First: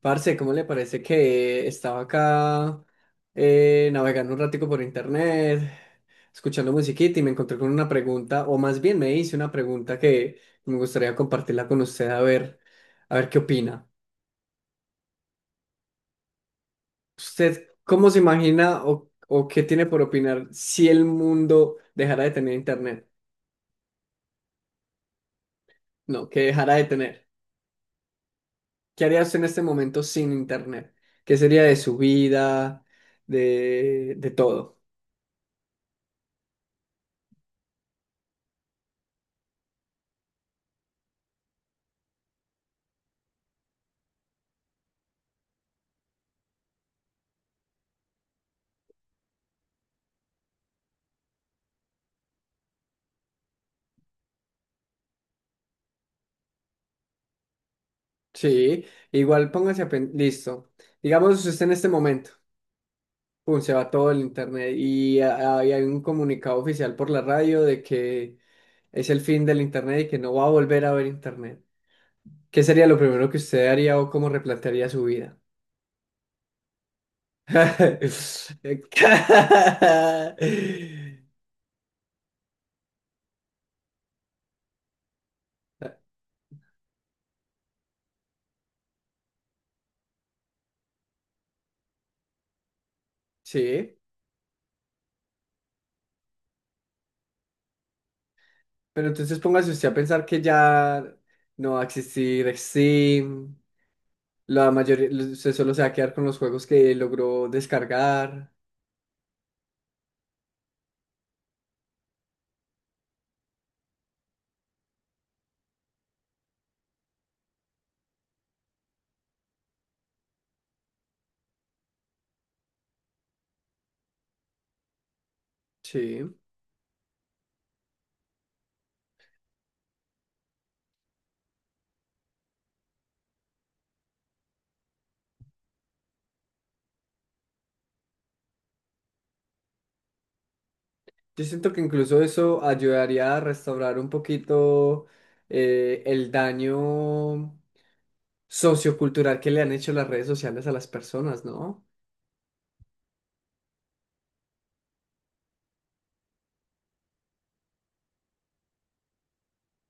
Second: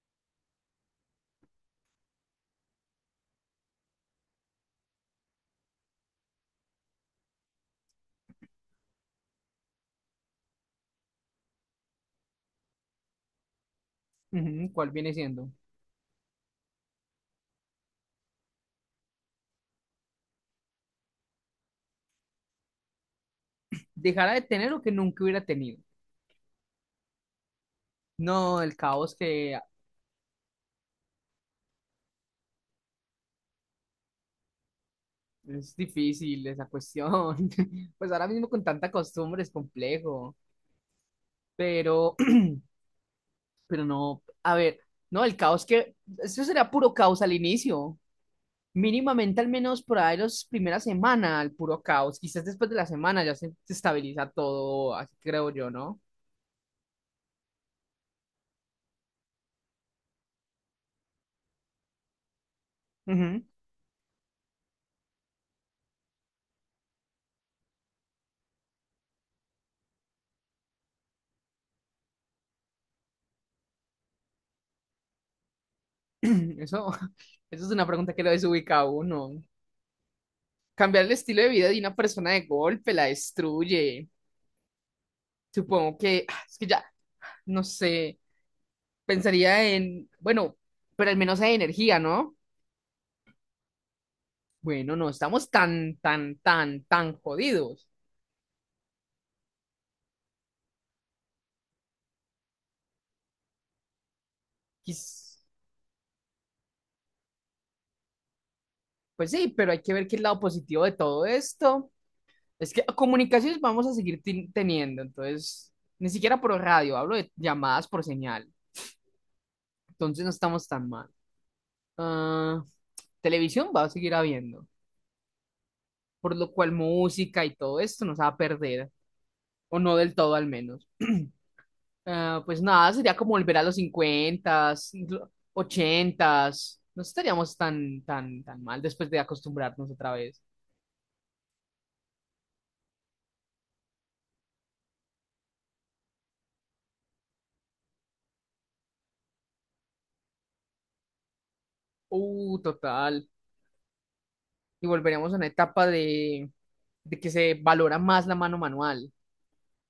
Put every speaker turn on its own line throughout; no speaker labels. Parce, ¿cómo le parece que estaba acá navegando un ratico por internet, escuchando musiquita y me encontré con una pregunta, o más bien me hice una pregunta que me gustaría compartirla con usted a ver qué opina.
Ujú, ¿cuál viene siendo?
¿Usted cómo se imagina o qué tiene por opinar si el mundo dejara de tener internet?
Dejará de tener lo que nunca hubiera tenido.
No, que dejara de tener.
No, el
¿Qué
caos.
haría usted en
Que
este momento sin internet? ¿Qué sería de su vida, de todo?
es difícil esa cuestión. Pues ahora mismo con tanta costumbre es complejo. Pero, pero no, a ver, no, el caos, que, eso será puro caos al inicio. Mínimamente al menos por ahí las primeras semanas, el puro caos. Quizás después de la semana ya se estabiliza todo, así creo yo, ¿no?
Sí, igual listo. Digamos, usted en este momento,
Ujú.
pum, se va todo el internet y hay un comunicado oficial por la radio de que es el fin del internet y que no va a volver a haber internet. ¿Qué sería lo primero que usted haría o cómo replantearía su vida?
Eso, eso es una pregunta que lo desubica a uno. Cambiar el estilo de vida de una persona de golpe la destruye. Supongo que, es que ya, no sé, pensaría en, bueno, pero al menos hay energía, ¿no?
Sí,
Bueno, no estamos tan, tan, tan, tan jodidos.
pero entonces póngase usted a pensar que ya no va a existir Steam. La mayoría
Quiz-
se solo se va a quedar con los juegos que logró descargar.
Pues sí, pero hay que ver qué es el lado positivo de todo esto. Es que comunicaciones vamos a seguir teniendo, entonces, ni siquiera por radio, hablo de llamadas por señal. Entonces no estamos tan mal. Ah, Televisión va a seguir habiendo,
Sí.
por lo cual música y todo esto nos va a perder, o no del todo al menos. Ah, pues nada, sería como volver a los 50s. No estaríamos tan, tan, tan mal después de acostumbrarnos otra vez.
Yo siento que incluso eso ayudaría a restaurar un poquito el daño sociocultural que le han hecho las redes sociales a las personas, ¿no?
Total. Y volveremos a una etapa de que se valora más la mano manual,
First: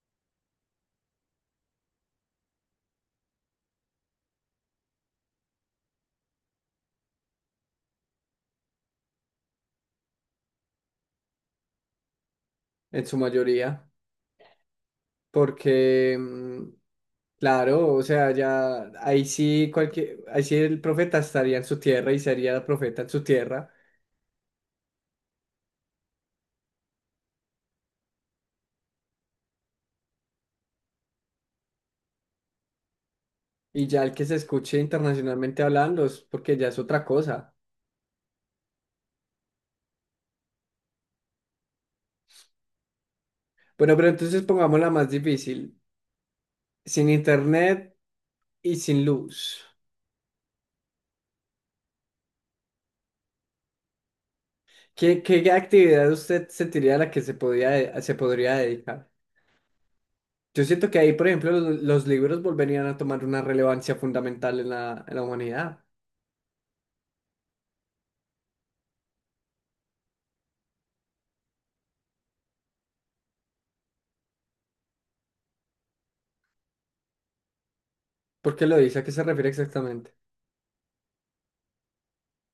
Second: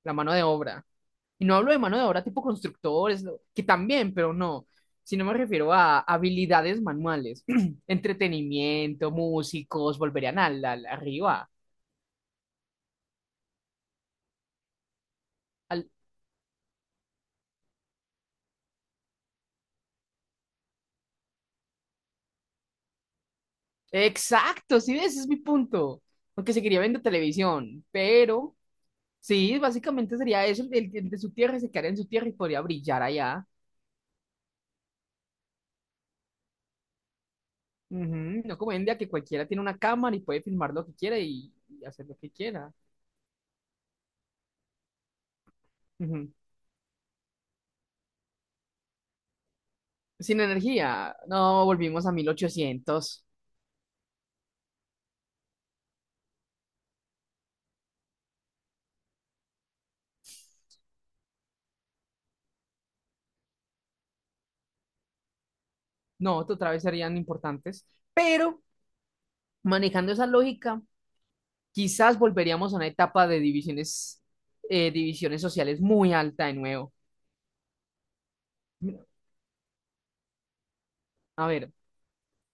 la mano de obra. Y no hablo de mano de obra tipo constructores, no, que también, pero no, sino me refiero a habilidades manuales, entretenimiento, músicos, volverían arriba.
En su mayoría.
al-
Porque, claro, o sea, ahí sí el profeta estaría en su tierra y sería el profeta en su tierra.
Exacto, sí, ese es mi punto. Aunque seguiría viendo televisión, pero sí, básicamente sería eso, el de su tierra se quedaría en su tierra y podría brillar allá.
Y ya el que se escuche internacionalmente hablando es porque ya es otra cosa.
Ujú, no como hoy en día que cualquiera tiene una cámara y puede filmar lo que quiera y hacer lo que quiera.
Bueno, pero entonces pongámosla más difícil.
Ujú.
Sin internet y sin luz.
Sin energía, no volvimos a mil ochocientos.
¿Qué actividad usted sentiría a la que se podría dedicar? Yo siento que ahí, por ejemplo, los libros volverían a tomar una relevancia fundamental en la humanidad.
No, otra vez serían importantes. Pero manejando esa lógica, quizás volveríamos a una etapa de divisiones, divisiones sociales muy alta de nuevo.
¿Por qué lo dice? ¿A qué se refiere exactamente?
A ver,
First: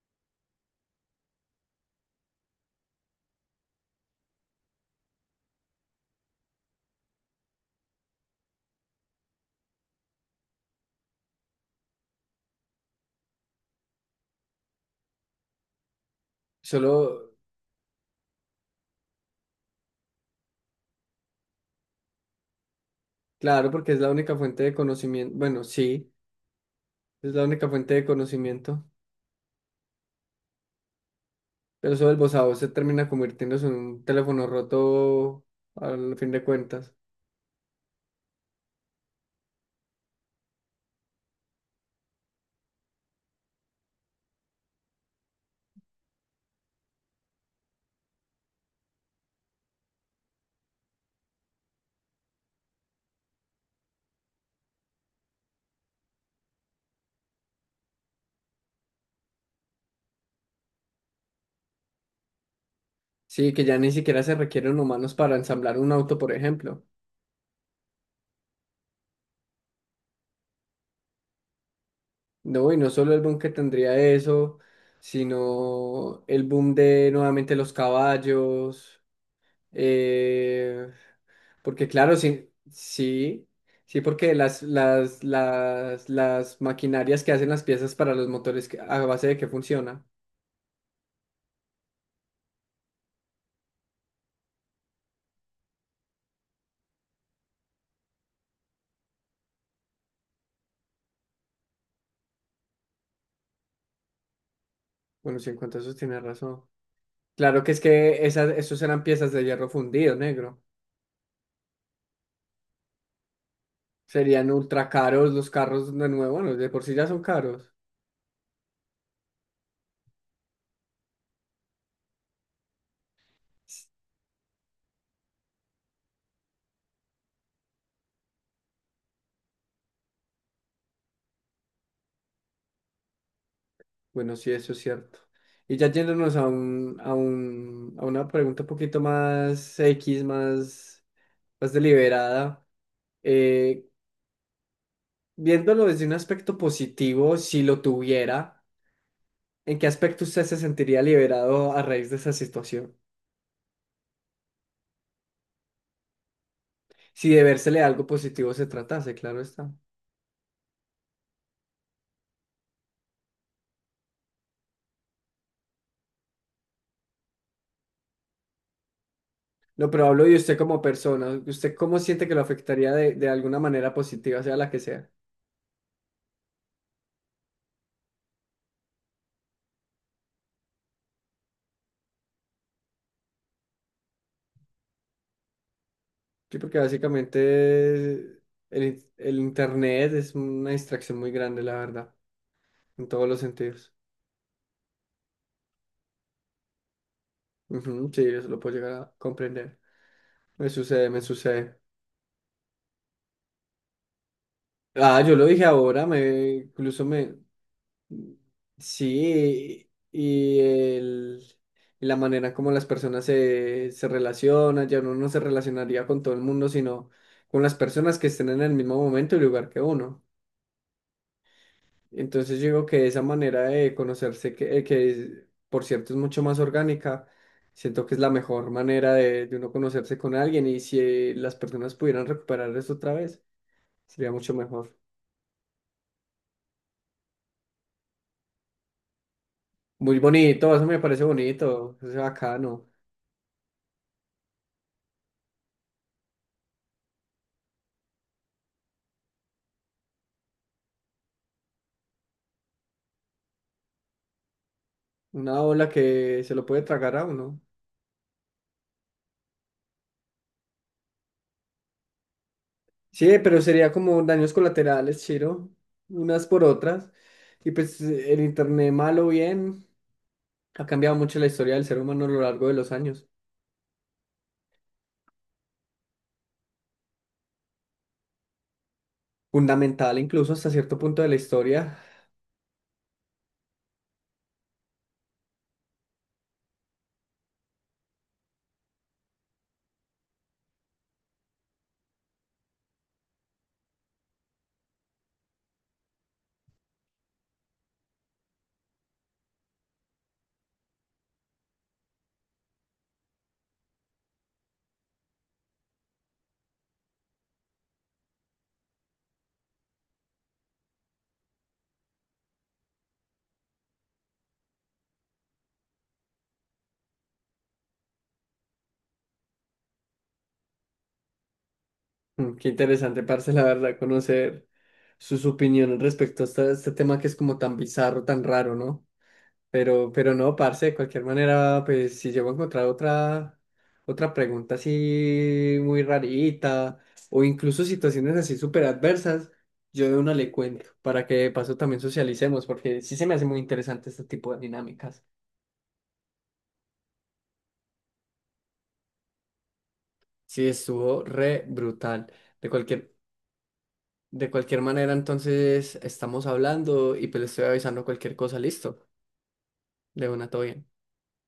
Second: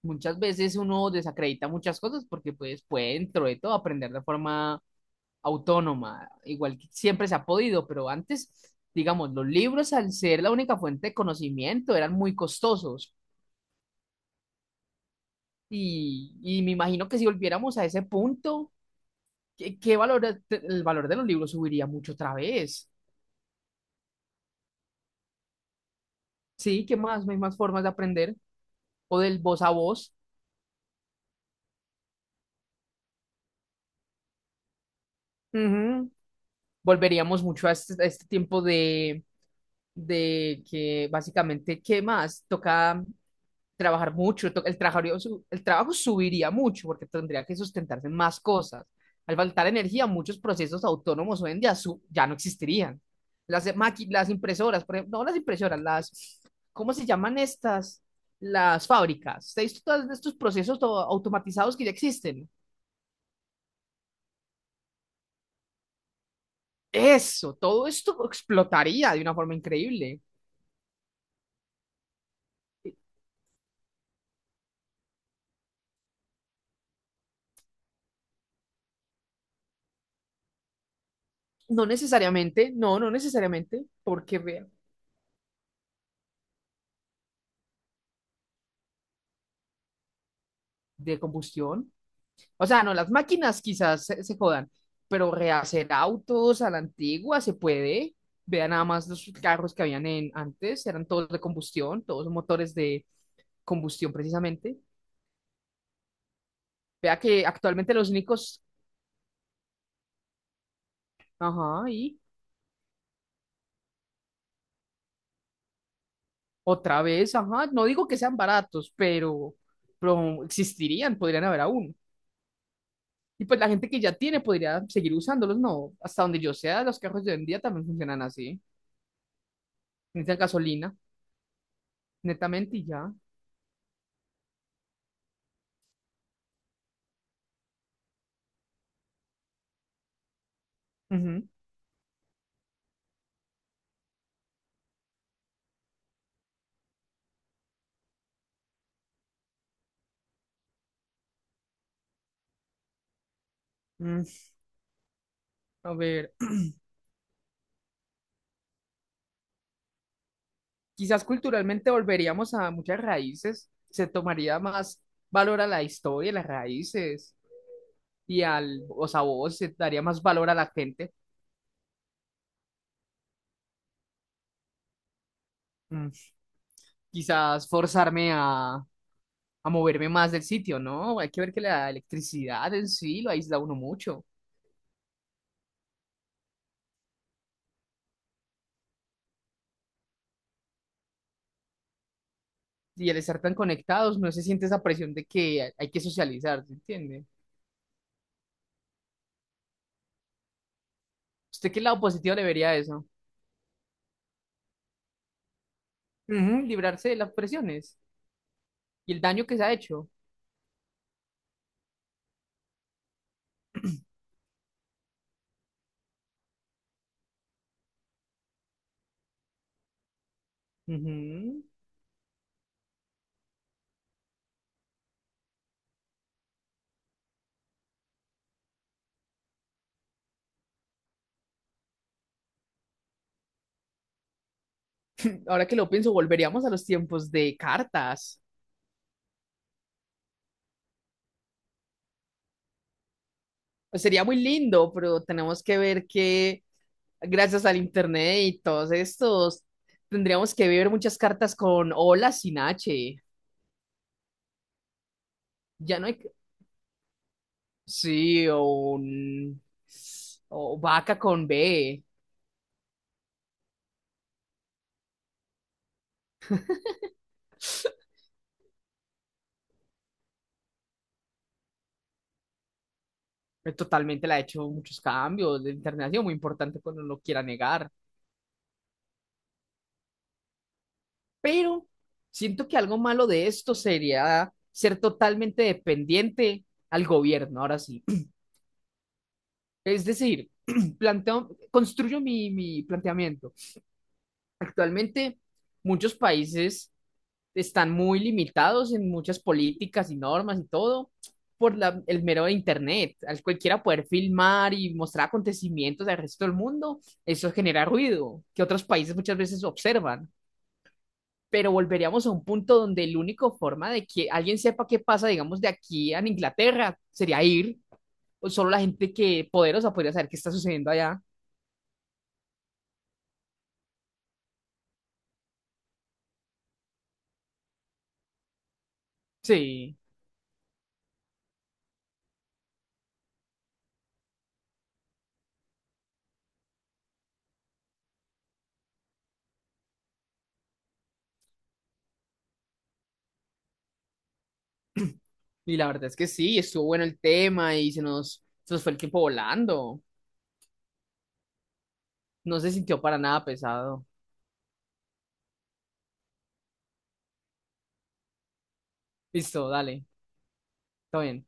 muchas veces uno desacredita muchas cosas porque pues puede dentro de todo aprender de forma autónoma, igual que siempre se ha podido, pero antes, digamos, los libros al ser la única fuente de conocimiento eran muy costosos y me imagino que si
Solo,
volviéramos a ese punto, ¿qué, qué valor, el valor de los libros subiría mucho otra vez?
claro, porque es la única fuente de conocimiento. Bueno, sí,
Sí, ¿qué más?
es
No hay
la
más
única
formas de
fuente de
aprender
conocimiento.
o del voz a voz.
Pero eso del voz a voz se termina convirtiéndose en un teléfono roto
Ujú.
al fin de cuentas.
Volveríamos mucho a este tiempo de que básicamente, ¿qué más? Toca trabajar mucho, el trabajo subiría mucho porque tendría que sustentarse en más cosas. Al faltar energía, muchos procesos autónomos hoy en día ya no existirían. Las, las impresoras, por ejemplo, no las impresoras, las, ¿cómo se llaman estas? Las fábricas. ¿Ustedes visto todos estos procesos automatizados que ya existen?
Sí, que ya ni siquiera se requieren humanos para ensamblar un auto, por ejemplo.
Eso, todo esto explotaría de una forma increíble.
No, y no solo el boom que tendría eso, sino el boom de nuevamente los caballos. eh,
No
Porque claro,
necesariamente, no, no necesariamente,
sí, porque
porque
las,
vea,
las, las, las maquinarias que hacen las piezas para a base de qué funciona.
de combustión. O sea, no, las máquinas quizás se jodan, pero rehacer autos a la antigua se puede. Vean nada más los carros que habían en, antes, eran todos de combustión, todos motores de combustión precisamente.
Bueno, sí, en cuanto a eso tienes razón.
Vea que
Claro que es
actualmente los
que
únicos,
esos eran piezas de hierro fundido, negro.
ajá, y
Serían ultra caros los carros de nuevo. Bueno, de por sí
otra
ya son
vez, ajá,
caros.
no digo que sean baratos, pero existirían, podrían haber aún. Y pues la gente que ya tiene podría seguir usándolos, no. Hasta donde yo sea, los carros de hoy en día también funcionan así. Necesitan gasolina, netamente, y ya.
Bueno, sí, eso es cierto. Y ya yéndonos a una pregunta un poquito más X, más, más deliberada. eh, Viéndolo desde un aspecto positivo, si lo tuviera, ¿en qué aspecto usted se sentiría liberado a raíz de esa situación?
Ujú. A ver,
Si de vérsele algo positivo se tratase, claro está.
quizás culturalmente volveríamos a muchas raíces, se tomaría más valor a la historia, las raíces y al, o sea, vos se
No,
daría
pero
más
hablo de
valor a
usted
la
como
gente.
persona. ¿Usted cómo siente que lo afectaría de alguna manera positiva, sea la que sea?
Mm, Quizás forzarme a moverme más del sitio, ¿no? Hay que ver que la electricidad en sí lo aísla a uno mucho.
Sí, porque básicamente el internet es una distracción muy grande, la verdad, en
Y al
todos los
estar tan
sentidos.
conectados, no se siente esa presión de que hay que socializar, ¿se entiende?
Ujú, sí, eso lo puedo llegar a comprender. Me sucede, me
¿Usted
sucede.
qué lado positivo le vería a eso?
Ah, yo lo dije ahora, me
Ujú,
incluso
librarse de las
me...
presiones y el daño que se ha
Sí,
hecho.
y la manera como las personas se relacionan, ya uno no se relacionaría con todo el mundo, sino con las personas que estén en el mismo momento y lugar que uno.
Ujú.
Entonces yo digo que esa manera de conocerse, que es, por cierto, es mucho más orgánica, siento que es la mejor manera de uno conocerse con alguien, y si las personas pudieran recuperar eso otra vez, sería mucho mejor.
Ahora que lo pienso, volveríamos a los tiempos de cartas.
Muy bonito, eso me parece bonito, eso es bacano.
Pues sería muy lindo, pero tenemos que ver que gracias al internet y todos estos, tendríamos que ver muchas cartas con hola sin H.
Una ola
Ya no hay... que-
que se lo puede tragar a uno.
Sí, o un- o vaca con B.
Sí, pero sería como daños colaterales, Chiro, unas por otras. Y pues el internet, malo o bien, ha cambiado mucho la historia del ser humano a lo largo de los años.
Totalmente le ha hecho muchos cambios. El internet ha sido muy importante cuando no lo quiera negar,
Fundamental incluso hasta cierto punto de la
pero
historia.
siento que algo malo de esto sería ser totalmente dependiente al gobierno, ahora sí. Es decir, planteo, construyo mi planteamiento. Actualmente, muchos países están muy limitados en muchas políticas y normas y todo por la- el mero de internet. Al cualquiera poder filmar y mostrar acontecimientos del resto del mundo, eso genera ruido que otros países muchas veces observan, pero volveríamos a un punto donde la única forma de que alguien sepa qué pasa, digamos, de aquí a Inglaterra sería ir. O solo la gente que poderosa podría saber qué está sucediendo allá.
Mm, qué interesante, parce, la verdad, conocer sus opiniones respecto a tema que es como tan bizarro, tan raro, ¿no?
Sí,
Pero no, parce, de cualquier manera, pues si llego a encontrar otra pregunta así muy rarita o incluso situaciones así súper adversas, yo de una le cuento para que de paso también socialicemos, porque sí se me hace muy interesante este tipo de dinámicas.
y la verdad es que sí, estuvo bueno el tema y se nos fue el tiempo volando.
Sí, estuvo re brutal.
No
De
se sintió
cualquier
para nada pesado.
De cualquier manera, entonces estamos hablando y pues le estoy avisando cualquier cosa, listo.
Listo, dale,
De una, todo bien.
está bien.